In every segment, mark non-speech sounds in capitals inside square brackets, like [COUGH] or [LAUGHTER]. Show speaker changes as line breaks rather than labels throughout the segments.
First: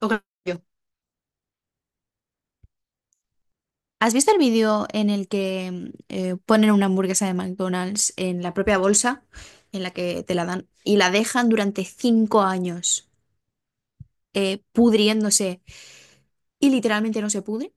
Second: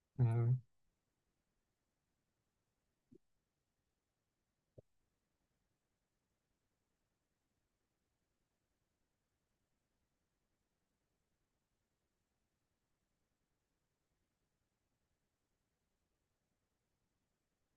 Ok, yo.
Mm.
¿Has visto el vídeo en el que ponen una hamburguesa de McDonald's en la propia bolsa en la que te la dan y la dejan durante cinco años, pudriéndose y literalmente no se pudre?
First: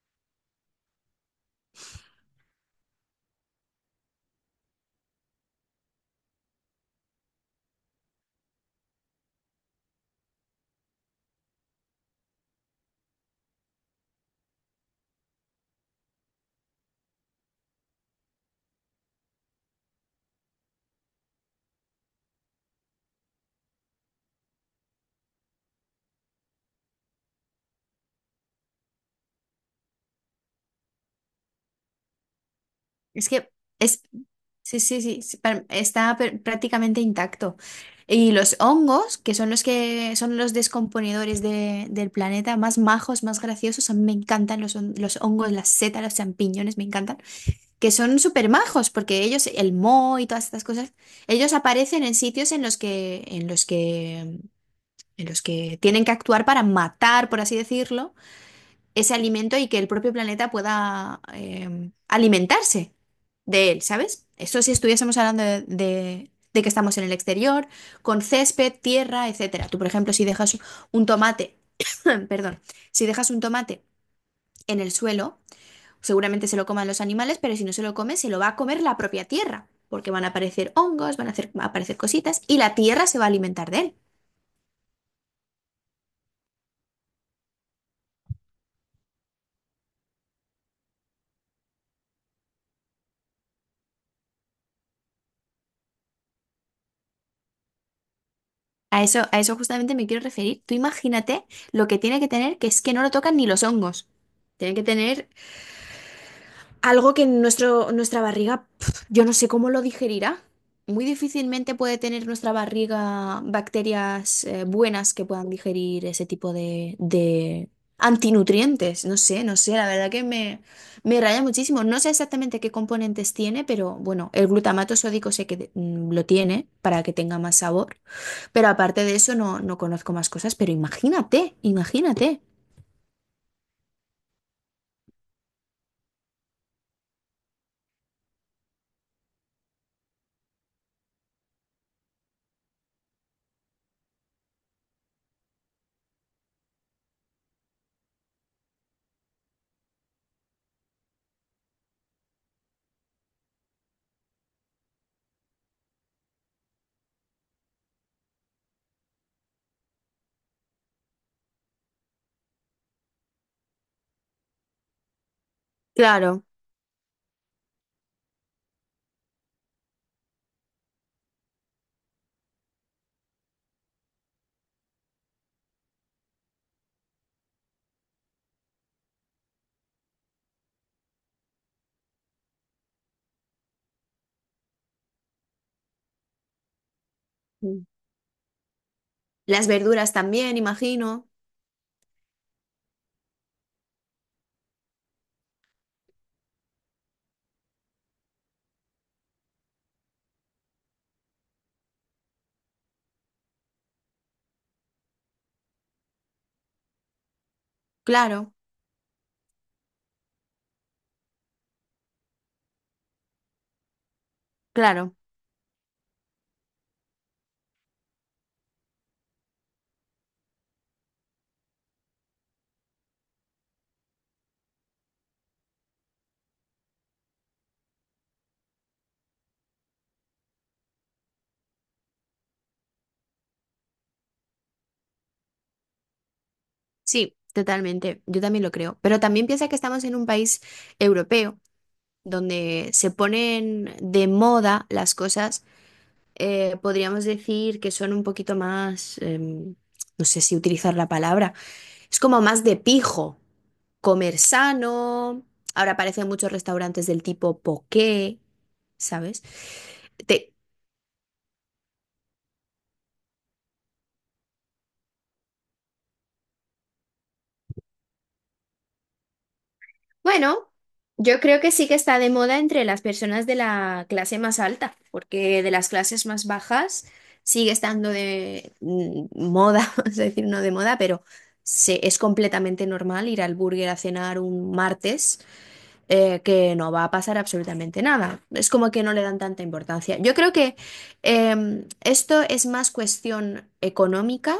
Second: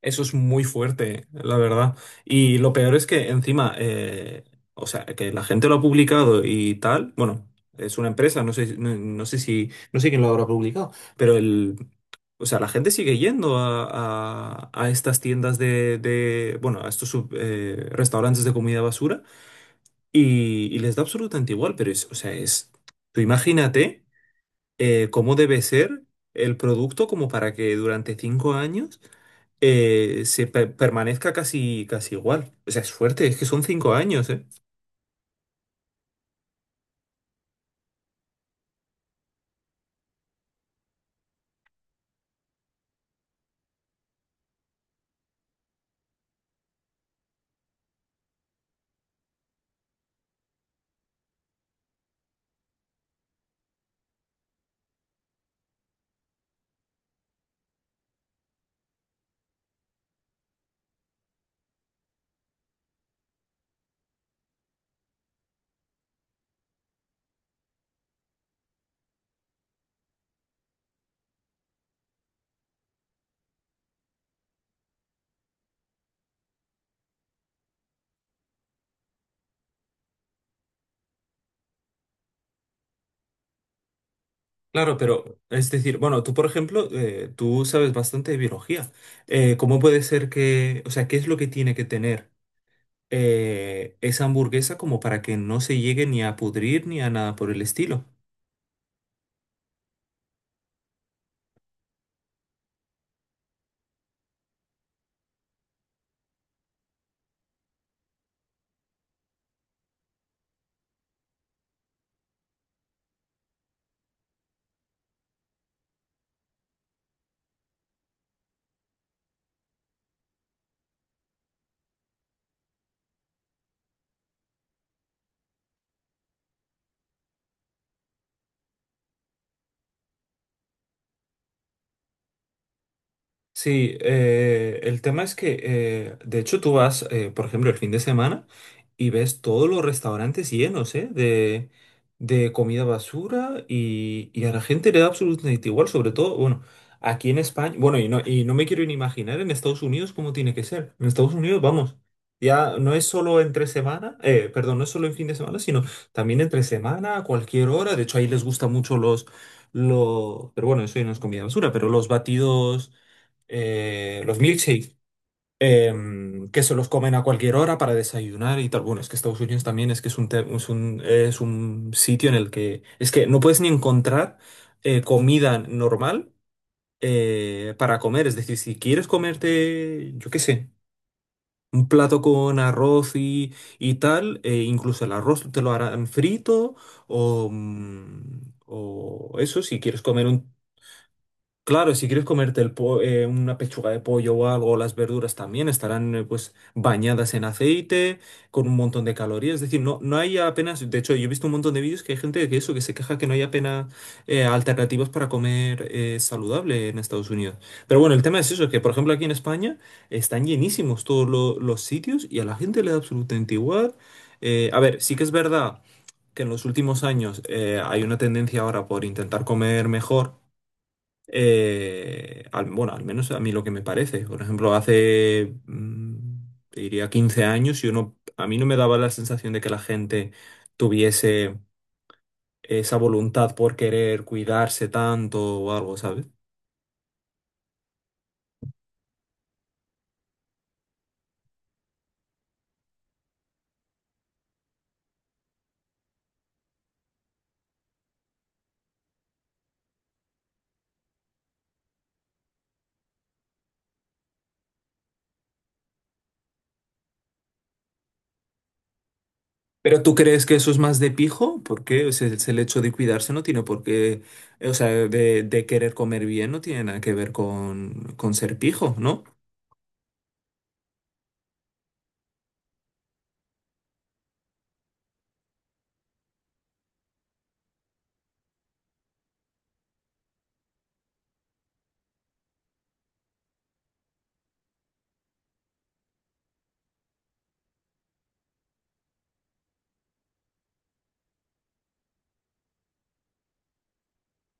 Eso es muy fuerte, la verdad. Y lo peor es que encima, que la gente lo ha publicado y tal, bueno, es una empresa, no sé, no sé quién lo habrá publicado, pero o sea, la gente sigue yendo a estas tiendas bueno, a estos restaurantes de comida basura y les da absolutamente igual, pero es, o sea, es, tú imagínate. Cómo debe ser el producto como para que durante cinco años se permanezca casi, casi igual. O sea, es fuerte,
Es
es que
que
son cinco
es...
años, ¿eh?
Sí, sí, sí, sí, está prácticamente intacto. Y los hongos, que son los descomponedores del planeta, más majos, más graciosos, a mí me encantan los hongos, las setas, los champiñones, me encantan, que son súper majos. Porque ellos, el Mo y todas estas cosas, ellos aparecen en sitios en los que, en los que, en los que tienen que actuar para matar, por así decirlo, ese alimento y que el propio planeta pueda alimentarse de él, ¿sabes? Eso si estuviésemos hablando de, de que estamos en el exterior, con césped, tierra, etcétera. Tú, por ejemplo, si dejas un tomate, [CLEARS THROAT] perdón, si dejas un tomate en el suelo, seguramente se lo coman los animales, pero si no se lo come, se lo va a comer la propia tierra, porque van a aparecer hongos, van a aparecer cositas y la tierra se va a alimentar de él.
Claro, pero es decir, bueno, tú por ejemplo, tú sabes bastante de biología. ¿Cómo puede ser qué es lo que tiene que tener esa hamburguesa como para que no se llegue ni a pudrir ni a nada por el estilo?
A eso justamente me quiero referir. Tú imagínate lo que tiene que tener, que es que no lo tocan ni los hongos. Tienen que tener algo que nuestro, nuestra barriga, pf, yo no sé cómo lo digerirá. Muy difícilmente puede tener nuestra barriga bacterias buenas que puedan digerir ese tipo de antinutrientes. No sé, no sé, la verdad que me raya muchísimo. No sé exactamente qué componentes tiene, pero bueno, el glutamato sódico sé que lo tiene para que tenga más sabor. Pero aparte de eso no, no conozco más cosas, pero imagínate, imagínate.
Sí, el tema es de hecho, tú vas, por ejemplo, el fin de semana y ves todos los restaurantes llenos, ¿eh? De comida basura y a la gente le da absolutamente igual, sobre todo, bueno, aquí en España, bueno, y no me quiero ni imaginar en Estados Unidos cómo tiene que ser. En Estados Unidos, vamos, ya no es solo entre semana, perdón, no es solo en fin de semana, sino también entre semana, a cualquier hora. De hecho, ahí les gustan mucho pero bueno, eso ya no es comida basura, pero los batidos los milkshakes,
Claro.
que se los comen a cualquier hora para desayunar y tal. Bueno, es que Estados Unidos también es que es un, es un, es un sitio en el que es que no puedes ni encontrar comida normal para comer. Es decir, si quieres comerte, yo qué sé. Un plato con arroz y tal, incluso el arroz te lo harán frito o, o eso,
Las
si quieres
verduras
comer un
también, imagino.
Claro, si quieres comerte el una pechuga de pollo o algo, las verduras también estarán pues bañadas en aceite, con un montón de calorías. Es decir, no, no hay apenas, de hecho, yo he visto un montón de vídeos que hay gente que eso, que se queja que no hay apenas alternativas para comer saludable en Estados Unidos. Pero bueno, el tema es
Claro.
eso, que por ejemplo aquí en España están llenísimos todos los sitios y a la gente le da absolutamente igual. A ver, sí
Claro,
que es verdad que en los últimos años hay una tendencia ahora por intentar comer mejor. Bueno, al menos a mí lo que me parece. Por ejemplo, hace, te diría, 15 años, yo no, a mí no me daba la sensación de que la gente tuviese esa voluntad por querer cuidarse tanto o algo, ¿sabes?
sí, totalmente. Yo también lo creo. Pero también piensa que estamos en un país europeo donde se ponen de moda las cosas. Podríamos decir que son un poquito más, no sé si utilizar la palabra, es como más de pijo, comer sano. Ahora aparecen muchos restaurantes del tipo poké, ¿sabes?
Pero ¿tú crees
Te-
que eso es más de pijo? Porque o sea, es el hecho de cuidarse no tiene por qué, o sea, de querer comer bien no tiene nada que ver con ser pijo, ¿no?
Bueno, yo creo que sí que está de moda entre las personas de la clase más alta, porque de las clases más bajas sigue estando de moda, [LAUGHS] vamos a decir, no de moda, pero es completamente normal ir al burger a cenar un martes, que no va a pasar absolutamente nada. Es como que no le dan tanta importancia. Yo creo que esto es más cuestión económica,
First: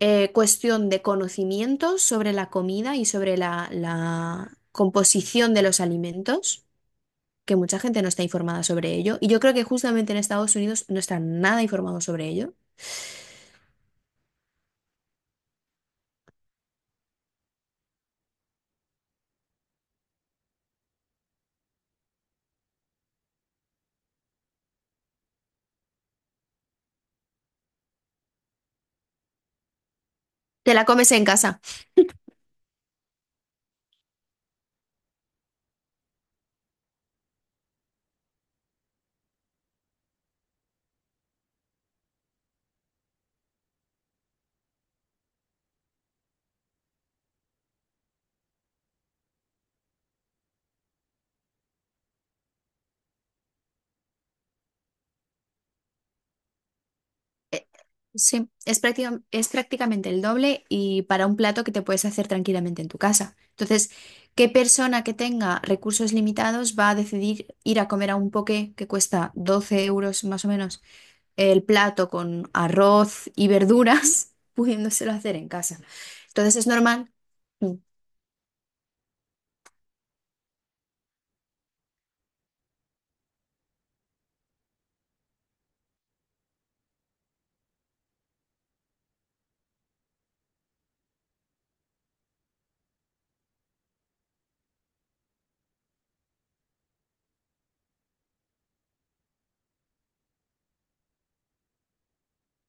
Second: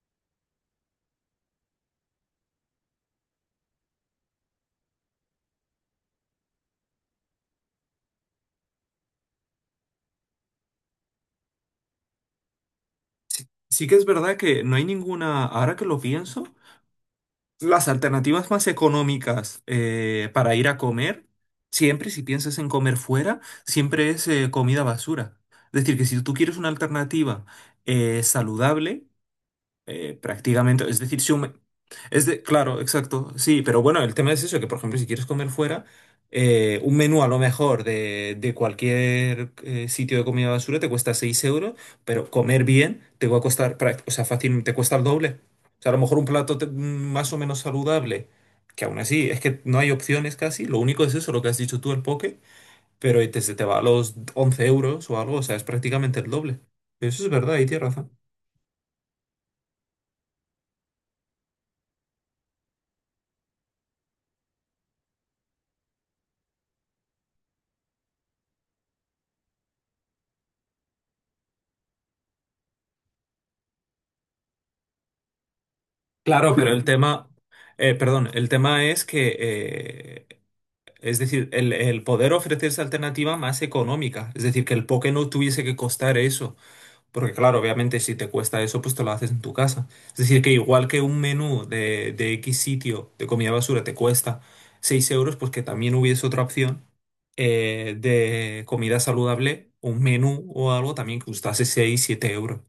cuestión de conocimientos sobre la comida y sobre la, la composición de los alimentos, que mucha gente no está informada sobre ello. Y yo creo que justamente en Estados Unidos no están nada informados sobre ello.
Sí que es verdad que no hay ninguna, ahora que lo pienso, las alternativas más económicas para ir a comer, siempre si piensas en comer fuera, siempre es comida basura. Es decir, que si tú quieres una alternativa saludable,
Te la
prácticamente, es
comes
decir,
en
si un-
casa.
es de, claro, exacto, sí, pero bueno, el tema es eso, que por ejemplo, si quieres comer fuera, un menú a lo mejor de cualquier sitio de comida basura te cuesta 6 euros, pero comer bien te va a costar, o sea, fácil, te cuesta el doble. O sea, a lo mejor un más o menos saludable, que aún así es que no hay opciones casi, lo único es eso, lo que has dicho tú, el poke, se te va a los 11 euros o algo, o sea, es prácticamente el doble. Eso es verdad, y
Eh,
tienes razón.
sí, es es prácticamente el doble y para un plato que te puedes hacer tranquilamente en tu casa. Entonces, ¿qué persona que tenga recursos limitados va a decidir ir a comer a un poke que cuesta 12 euros más o menos? El plato con arroz y verduras, [LAUGHS] pudiéndoselo hacer en casa.
Claro,
Entonces es normal. Mm.
el tema es es decir, el poder ofrecer esa alternativa más económica, es decir, que el poke no tuviese que costar eso, porque claro, obviamente si te cuesta eso, pues te lo haces en tu casa. Es decir, que igual que un menú de X sitio de comida basura te cuesta 6 euros, pues que también hubiese otra opción de comida saludable, un menú o algo también que costase 6 7 euros.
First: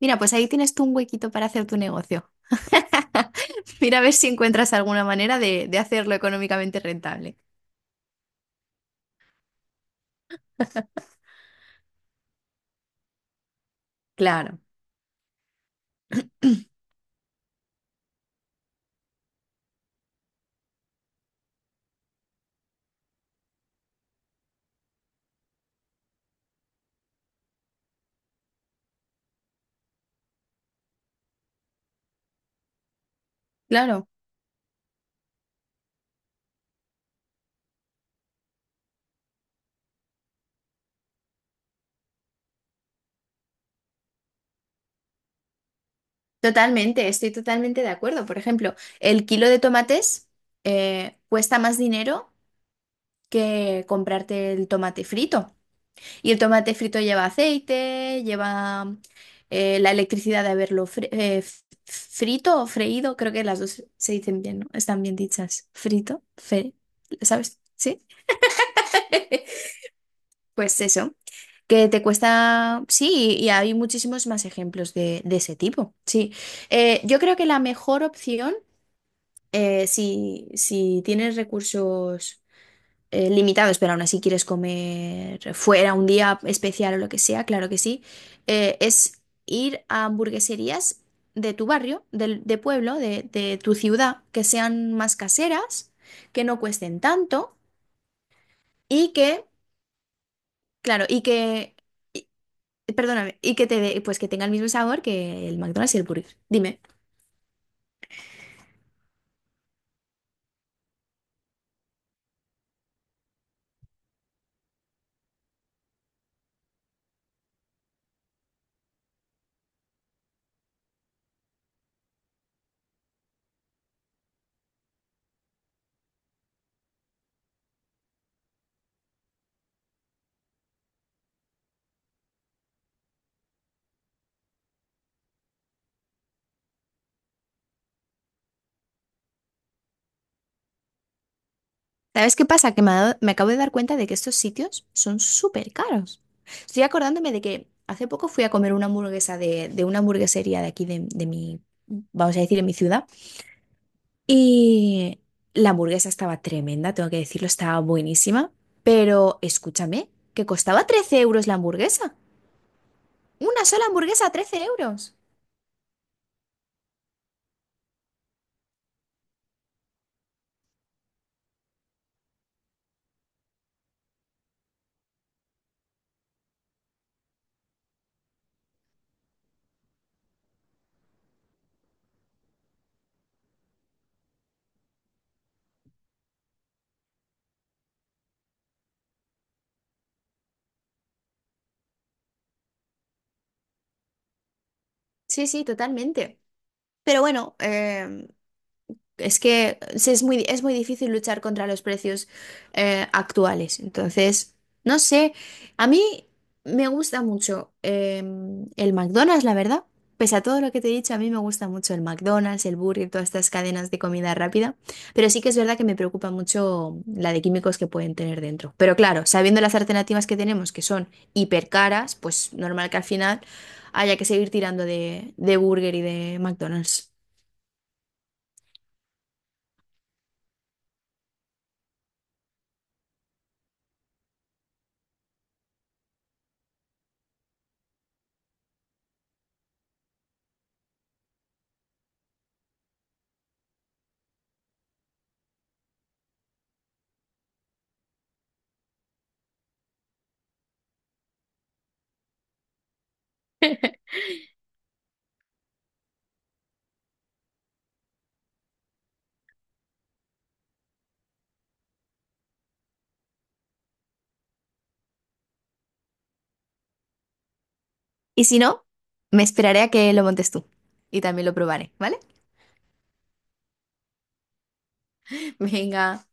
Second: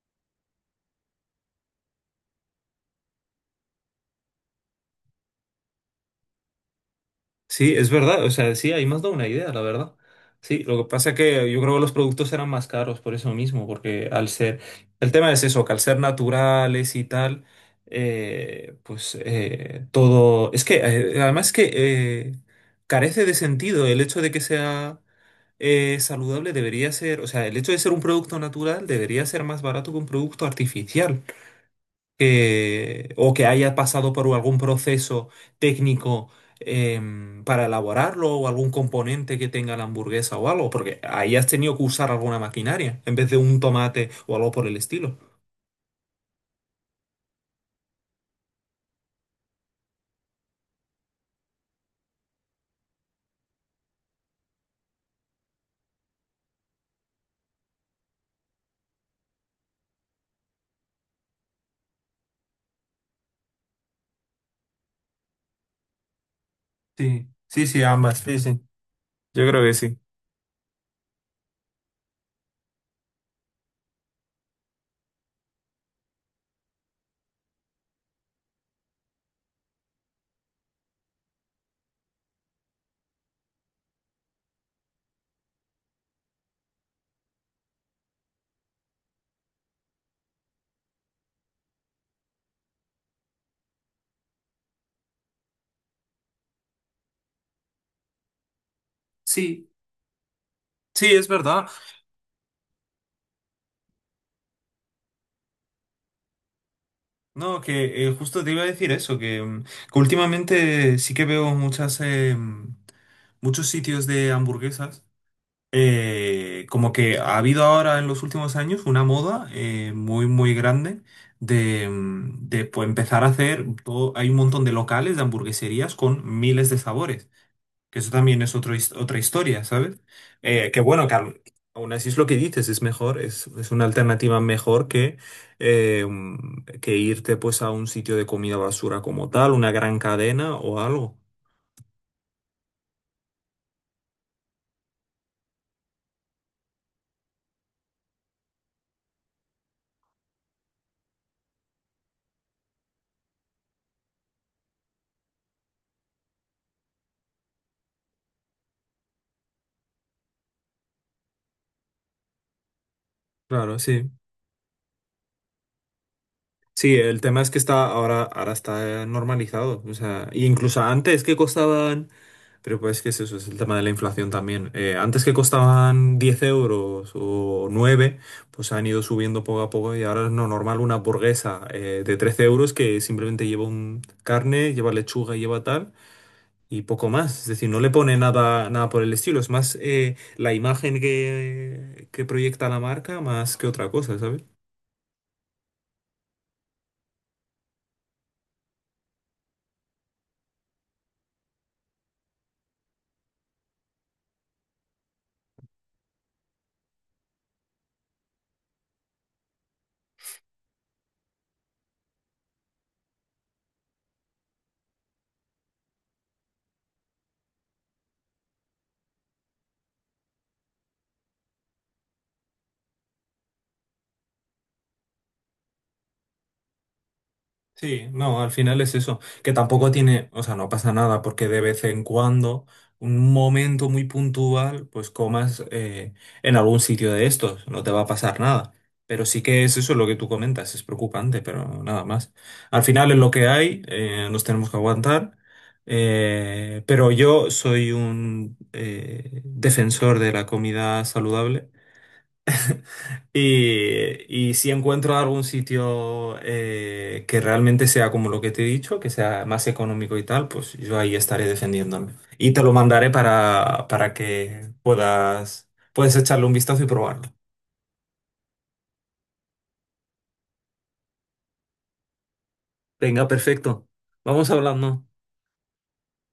Mira, pues ahí tienes tú un huequito para hacer tu negocio. [LAUGHS] Mira a ver si encuentras alguna manera de hacerlo económicamente rentable.
Sí, es verdad, o sea, sí, ahí me has dado una idea, la verdad. Sí, lo que pasa es que yo creo que los productos eran más caros por eso mismo, porque al
Claro,
ser, el tema es eso, que al ser naturales y tal, todo, es que además que eh, carece de sentido el hecho de que sea saludable debería ser, o sea, el hecho de ser un producto natural debería ser más barato que un producto artificial o que haya
claro,
pasado por algún proceso técnico para elaborarlo o algún componente que tenga la hamburguesa o algo, porque ahí has tenido que usar alguna maquinaria en vez de un tomate o algo por el estilo.
totalmente, estoy totalmente de acuerdo. Por ejemplo, el kilo de tomates cuesta más dinero que comprarte el tomate frito. Y el tomate frito lleva aceite, lleva la electricidad de haberlo frito o freído, creo que las dos se dicen bien, ¿no? Están bien dichas. Frito, fe,
Sí,
¿sabes?
sí, sí,
Sí.
ambas, sí, sí. Yo creo
[LAUGHS]
que sí.
Pues eso, que te cuesta, sí, y hay muchísimos más ejemplos de ese tipo, sí. Yo creo que la mejor opción, si, si tienes recursos limitados, pero aún así quieres comer fuera un día especial o lo que sea, claro que sí, es ir a hamburgueserías de tu barrio, de, pueblo, de tu ciudad, que sean más caseras, que no cuesten tanto y que,
Sí,
claro,
sí,
y
es verdad.
que, y- perdóname, y que pues que tenga el mismo sabor que el McDonald's y el Burger. Dime.
No, que justo te iba a decir eso, que últimamente sí que veo muchas, muchos sitios de hamburguesas. Como que ha habido ahora en los últimos años una moda muy muy grande de, pues, empezar a hacer todo, hay un montón de locales de hamburgueserías con miles de sabores, que eso también es otro otra historia, ¿sabes? Que bueno, que al- Aún así es lo que dices, es mejor, es una alternativa mejor que, que irte pues a un sitio de comida basura como tal, una gran cadena o algo.
¿Sabes qué pasa? Que me, me acabo de dar cuenta de que estos sitios son súper caros. Estoy acordándome de que hace poco fui a comer una hamburguesa de una hamburguesería de aquí de mi, vamos a decir, en mi ciudad. Y la hamburguesa estaba tremenda, tengo que decirlo, estaba buenísima. Pero escúchame, que costaba 13 euros la hamburguesa. Una
Claro,
sola
sí.
hamburguesa a 13 euros.
Sí, el tema es que está ahora, ahora está normalizado. O sea, y incluso antes que costaban, pero pues que es eso, es el tema de la inflación también. Antes que costaban 10 euros o 9, pues han ido subiendo poco a poco y ahora es no normal una hamburguesa de 13 euros que simplemente lleva un carne, lleva lechuga y lleva tal. Y poco más, es decir, no le pone nada, nada por el estilo, es más la imagen que proyecta la marca más que otra cosa, ¿sabes?
Sí, sí, totalmente. Pero bueno, es que sí, es muy difícil luchar contra los precios actuales. Entonces, no sé, a mí me gusta mucho el McDonald's, la verdad. Pese a todo lo que te he dicho, a mí me gusta mucho el McDonald's, el Burger, todas estas cadenas de comida rápida. Pero sí que es verdad que me preocupa mucho la de químicos que pueden tener dentro. Pero claro, sabiendo las alternativas que tenemos, que son hiper caras, pues normal que al final haya que seguir tirando de Burger y de McDonald's.
Sí, no, al final es eso, que tampoco tiene, o sea, no pasa nada porque de vez en cuando, un momento muy puntual, pues comas en algún sitio de estos, no te va a pasar nada. Pero sí que es eso lo que tú comentas, es preocupante, pero nada más. Al final es lo que hay, nos tenemos que aguantar, pero yo soy un defensor de la comida saludable. Y si encuentro algún sitio que realmente sea como lo que te he dicho, que sea más económico y tal, pues yo ahí estaré defendiéndome. Y te lo mandaré para que puedas, puedes echarle un vistazo y probarlo.
Y si no, me esperaré a que lo montes tú y también lo probaré, ¿vale?
Venga, perfecto. Vamos hablando.
[LAUGHS] Venga,